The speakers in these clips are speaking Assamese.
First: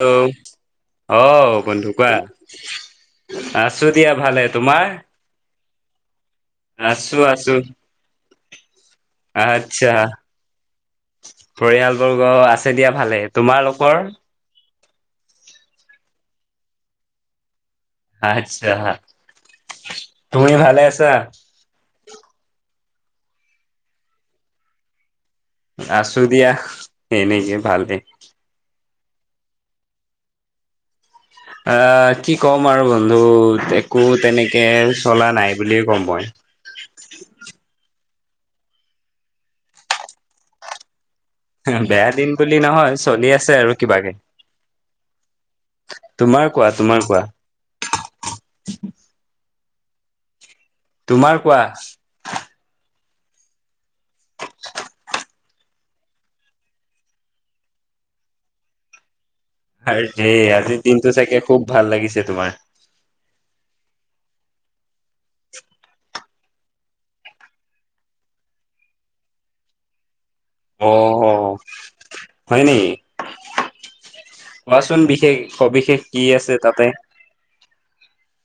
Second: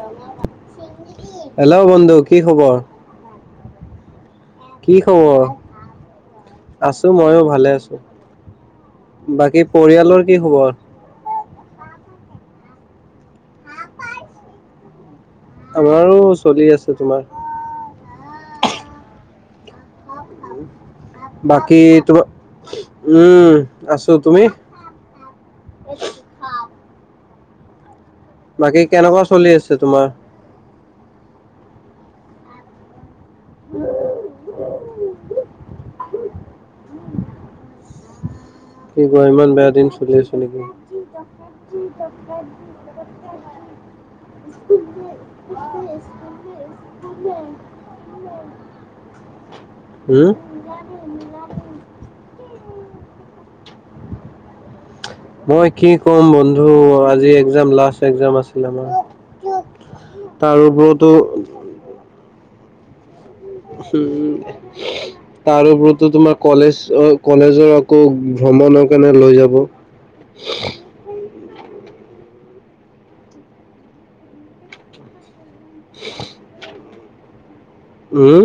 হেল্ল' অ হেল্ল' বন্ধু কোৱা কি খবৰ? আছো দিয়া ভালে। তোমাৰ কি খবৰ? আছো ময়ো ভালে আছো, বাকী পৰিয়ালৰ কি খবৰ? পৰিয়ালবৰ্গ আছে দিয়া ভালে, তোমালোকৰ? আমাৰো চলি আছে তোমাৰ। আচ্ছা তুমি ভালে আছ বাকী তোমাৰ উম আছো তুমি? আছো দিয়া তেনকে ভাল দে বাকী কেনেকুৱা চলি আছে তোমাৰ? অ কি ক'ম আৰু বন্ধু একো তেনেকে চলা নাই বুলিয়ে ক'ম মই। কি ক, ইমান বেয়া দিন চলি আছ নেকি? বেয়া দিন বুলি নহয়, চলি আছে আৰু কিবাকে। তোমাৰ কোৱা তোমাৰ কোৱা [unintelligible] হম তোমাৰ কোৱা? মই কি ক'ম বন্ধু আজি একাম লাছ একজাম আছিল আমাৰ। হাৰে তাৰ আজিৰ ওপৰতো দিনটো চাগে খুব ভাল লাগিছে তোমাৰ। উ তাৰ ওপৰতৰতো তোমাৰ কলেজ অ কলেজৰ আকৌ ভ্ৰমণৰ -ণে লৈ যাব। অ অ হয় নেকি কোৱাচোন বিশেষ সবিশেষ কি আছে তাতে? উম।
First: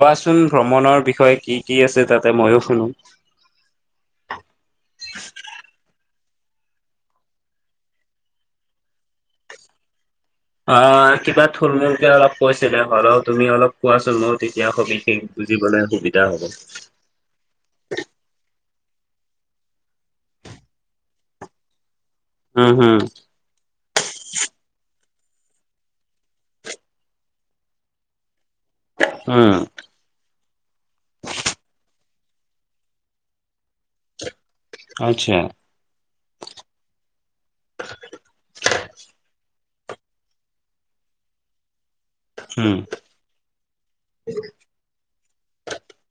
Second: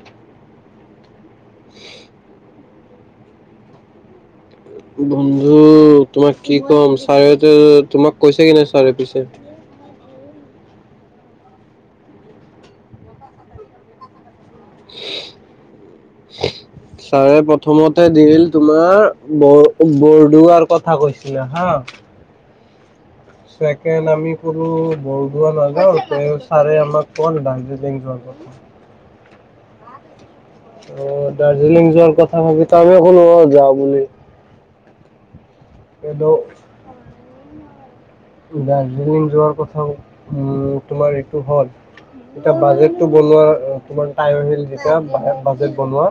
কবাচোন ভ্ৰমণৰ বিষয়ে কি কি আছে তাতে? ময়ো শুনো। বন্ধু তোমাক কি ক'ম ছাৰেটো তোমাক কৈছে কি নাই ছাৰে পিছে অ কিবা থুলমূুলক অলপ কৈছিলে হল তুমি অলপ কোৱাচোন মোক। তেতিয়া সবিষেশ বুজিবলৈ সুবিধা হ'ব। ছাৰে প্ৰথমতে দিল তোমাৰ ব-বৰদোৱাৰ দোৱাৰ কথা কৈছিলা হা, উম হু চেকেণ্ড আমি কোনো বৰদোৱা নাযাওঁ ছাৰে আমাক দাৰ্জিলিং যোৱাৰ কথা। উম। অ দাৰ্জিলিং যোৱাৰ কথা ভাবি তো আমি কো যাওঁ। আচ্ছা [unintelligible] দাৰ্জিলিং যোৱাৰ কথা তোমাৰ এইটো হ'ল এতিয়া উম বাজেটটো বনোৱাৰ কিমান টাইম আহিল যেতিয়া বাজেট বনোৱা?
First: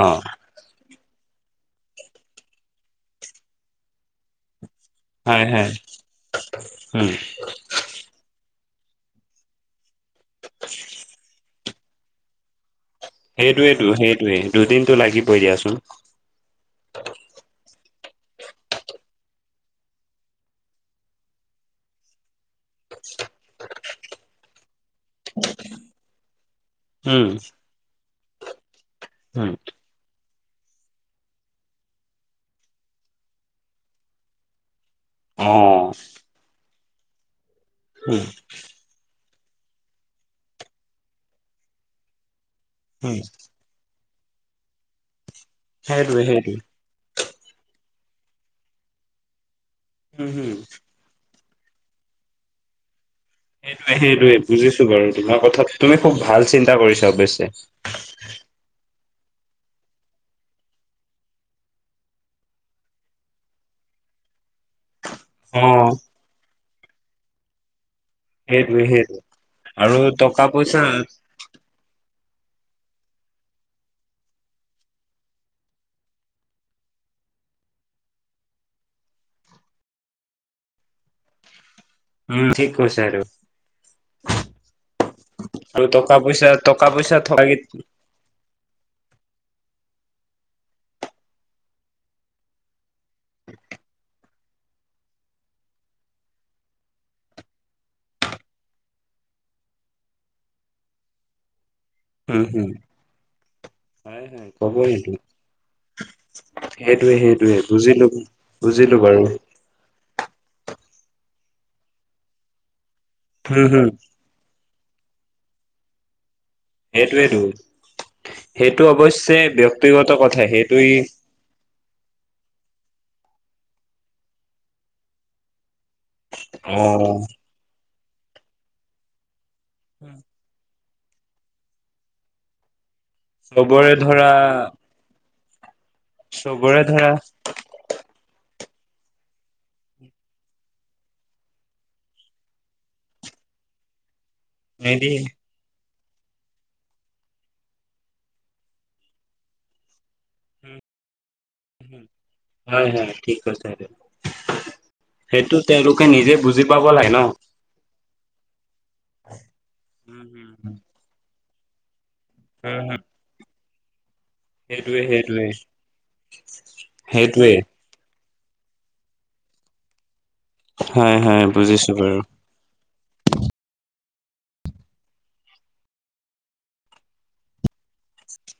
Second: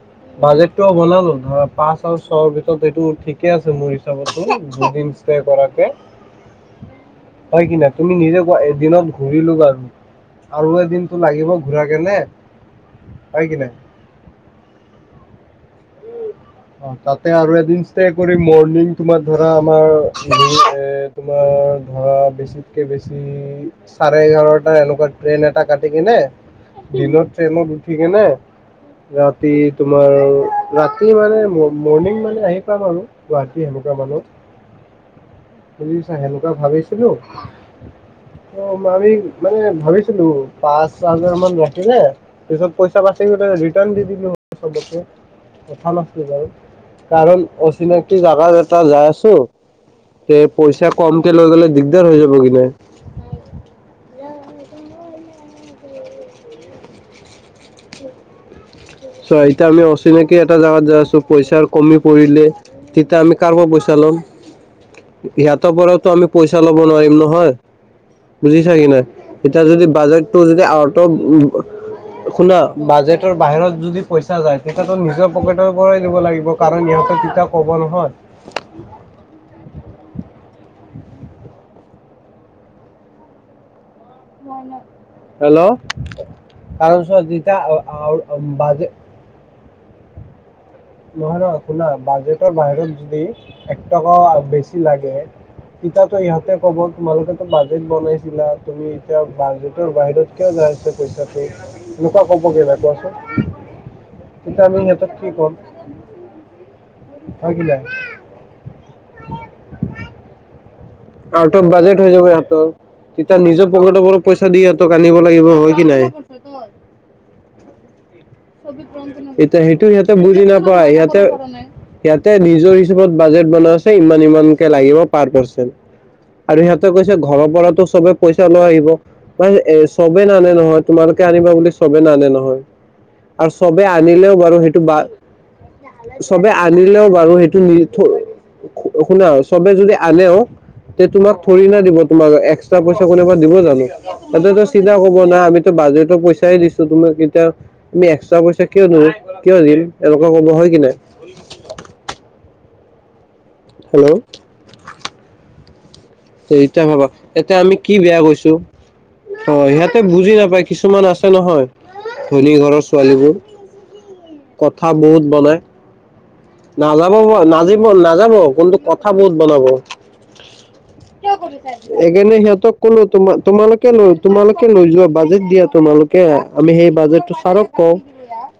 অ বাজেটটো বনালো, ধৰা পাঁচ আৰু ছয়ৰ ভিতৰত এইটো ঠিকে আছে মোৰ হিচাপতো দুদিন ষ্টে হয় হয় কৰাকে উম হয় কি না তুমি নিজে ক এদিনত ঘূৰিলো লবা আৰু এদিনতটো লাগিব ঘূৰাক কেনে হয় কি নাই সেইটোৱেইটো সেইটোৱেই দুদিনটো লাগিবই দিয়াচোন। অ তাতে আৰু এদিন কৰি মৰ্ণিং তোমাৰ ধৰা আমাৰ এ তোমাৰ ধৰা বেছিতকে চাৰে এঘাৰটা এনেকুৱা ট্ৰেইন এটা কাটি কিনে উম দিনত ট্ৰেইনো উঠিকেনে উম ৰাতি তোমাৰ ৰাতি মানে মৰ্ণিং মানে আহি পাম আৰু গুৱাহাটী সেনেকুৱা মানুহ অ বুজিছা সেনেকুৱা ভাবিছিলোঁ উম আমি মানে ভাবিছিলোঁ পাঁচ হাজাৰ মান ৰাখিলে পিছত পইচা উম বাছিলে ৰিটাৰ্ণ দি দিলো চবক কথা সেইটোৱে নাছিল বাৰু সেইটোৱে কাৰণ অচিনাকি জাগাত এটা যাই আছো উম তে হম পইচা কম লৈ গ'লে দিগদাৰ হৈ যাব কি নাই সেইটোৱে সেইটোৱে বুজিছো বাৰু তোমাৰ কথা তুমি খুব ভাল চিন্তা কৰিছা অৱশ্যে চ এতিয়া আমি অচিনাকি এটা জাগাত যাই আছো পইচাৰ কমি পৰিলে তেতিয়া আমি কাৰ পৰা পইচা ল'ম? অ সিহঁতৰ পৰাওতো আমি পইচা লব নোৱাৰিম নহয়। বুজিছা সেইটোৱে কি নাই, সেইটোৱে এতিয়া যদি আৰু বাজেটটো টকা যদি পইচা আউট অফ শুনা বাজেটৰ বাহিৰত যদি পইচা যায় তেতিয়াতো নিজৰ পকেটৰ পৰাই দিব লাগিব কাৰণ ইহঁতৰ তেতিয়া ক'ব নহয় [inaudible] উম থিক কৈছা এইটো। হেল্ল' টকা পইচা টকা কাৰণ পইচা চোৱা থকা কেই যেতিয়া [unintelligible] বাজে নহয় নহয় শুনা বাজেটৰ বাহিৰত যদি এক টকা বেছি লাগে তিতাতো ইহঁতে কব তোমালোকেতো বাজেট বনাইছিলা তুমি এতিয়া বাজেটৰ বাহিৰত কিয় পইচাটো এনেকুৱা উম কবগৈ হম ন কোৱাচোন, হয় হয় তেতিয়া ক'ব আমি সেইটো সিহঁতক কি ক'ম? সেইটোৱে হয় সেইটোৱে কি নাই বুজিলো বুজিলো বাৰু। আউট অফ বাজেট হৈ যাব সিহঁতৰ তেতিয়া হম নিজৰ হম পকেটৰ ওপৰত পইচা দি ইত আনিব লাগিব, হয় কি নাই? সেইটোৱেটো। এতিয়া সেইটো ব্যক্তিগত সিহঁতে কথা বুজি সেইটো নাপায় ইহঁতে সিহঁতে নিজৰ বাজেট বনাই আছে ইমান ইমানকে লাগিব পাৰ পাৰ্চন। আৰু অ সিহঁতে কৈছে ঘৰৰ পৰাতো চবে পইচা লৈ আহিব ম এ চবেই নানে নহয়। তোমালোকে আনিবা বুলি চবে নানে নহয় আৰু চবে চবৰে ধৰা আনিলেও বাৰু সেইটো বা চবে চবৰে আনিলেও ধৰা বাৰু সেইটো নি থ শুনা চবে যদি আনেও তে তোমাক থৰি না দিব তোমাক এক্সট্ৰা পইচা কোনোবা দিব জানো? সিহঁতেতো চিধা কব নিদিয়ে না আমিতো বাজেটৰ পইচাই দিছো তুমি এতিয়াই আমি, এক্সট্ৰা পইচা কিয় দিম, কিয় দিম, এনেকুৱা ক'ব, হয় কিনে। হয়, হয়! ঠিক কৈছে, সেইটো। হেল্ল' সেইটো, তেওঁলোক সেইটো ভাবা? এতিয়া, আমি কি বেয়া কৰিছোঁ। অ'! সিহঁতে বুজি নাপায়, কিছুমান আছে নহয়! ধনী ঘৰৰ ছোৱালীবোৰ। কথা সেইটোৱে বহুত সেইটোৱে বনাই। নাযাব, সেইটোৱে নাযিব, নাযাব, কিন্তু, কথা বহুত বনাব। [unintelligible] হয় হয় বুজিছো বাৰু সেইকাৰণে, সিহঁতক ক'লো, তোমা-তোমালোকে লৈ তোমালোকে, লৈ যোৱা। বাজেট দিয়া তোমালোকে, আমি সেই বাজেটটো, ছাৰক কওঁ!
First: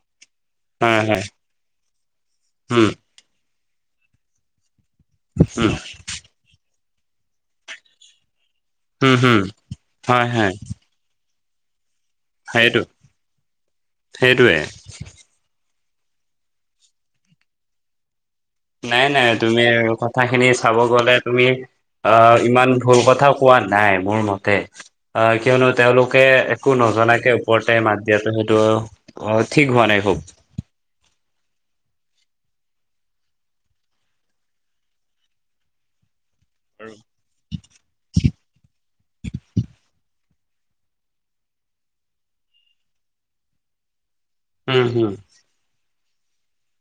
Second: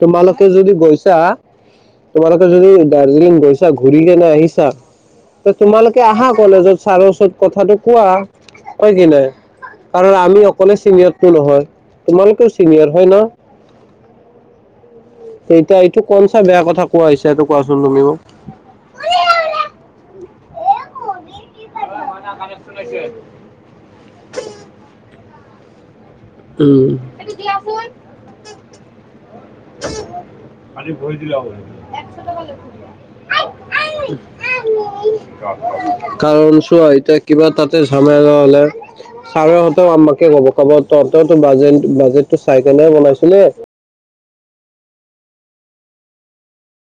তোমালোক যদি হয় গৈছা, হয় তোমালোকে যদি, উম দাৰ্জিলিং গৈছা, ঘূৰি কেনে আহিছা, ত' উম, তোমালোকে আহা, কলেজত? ছাৰৰ ওচৰত কথাটো কোৱা। হয় কি হুম, নাই? হুম, কাৰণ, হয়, আমি হয়, অকলে, চিনিয়ৰটো নহয়। তোমালোকেও সেইটো চিনিয়ৰ হয় ন'? সেইটোৱে। [unintelligible] এ, এইটো কনচা বেয়া কথা কোৱা হৈছে, এইটো কোৱাচোন তুমি মোক? নাই, নাই, তুমি কথাখিনি চাব গ'লে তুমি, অ' ইমান ভুল কথা কোৱা নাই, মোৰ মতে। অ'! কিয়নো, তেওঁলোকে একো উম নজনাকে, ওপৰতে মাত দিয়াটো, সেইটো [unintelligible] খুব। [unintelligible] পানীত ভৰি দিলে হ'ব। একশ টকা লৈ [unintelligible] কাৰণ, চোৱা? এতিয়া, কিবা তাতে, ঝেমেলা হ'লে ছাৰেহঁতেও আমাকে ক'ব! ক'ব তহঁতৰতো বাজেট, বাজেটটো চাই কেনে বনাইছোঁ, দেই। উম, হোঁ!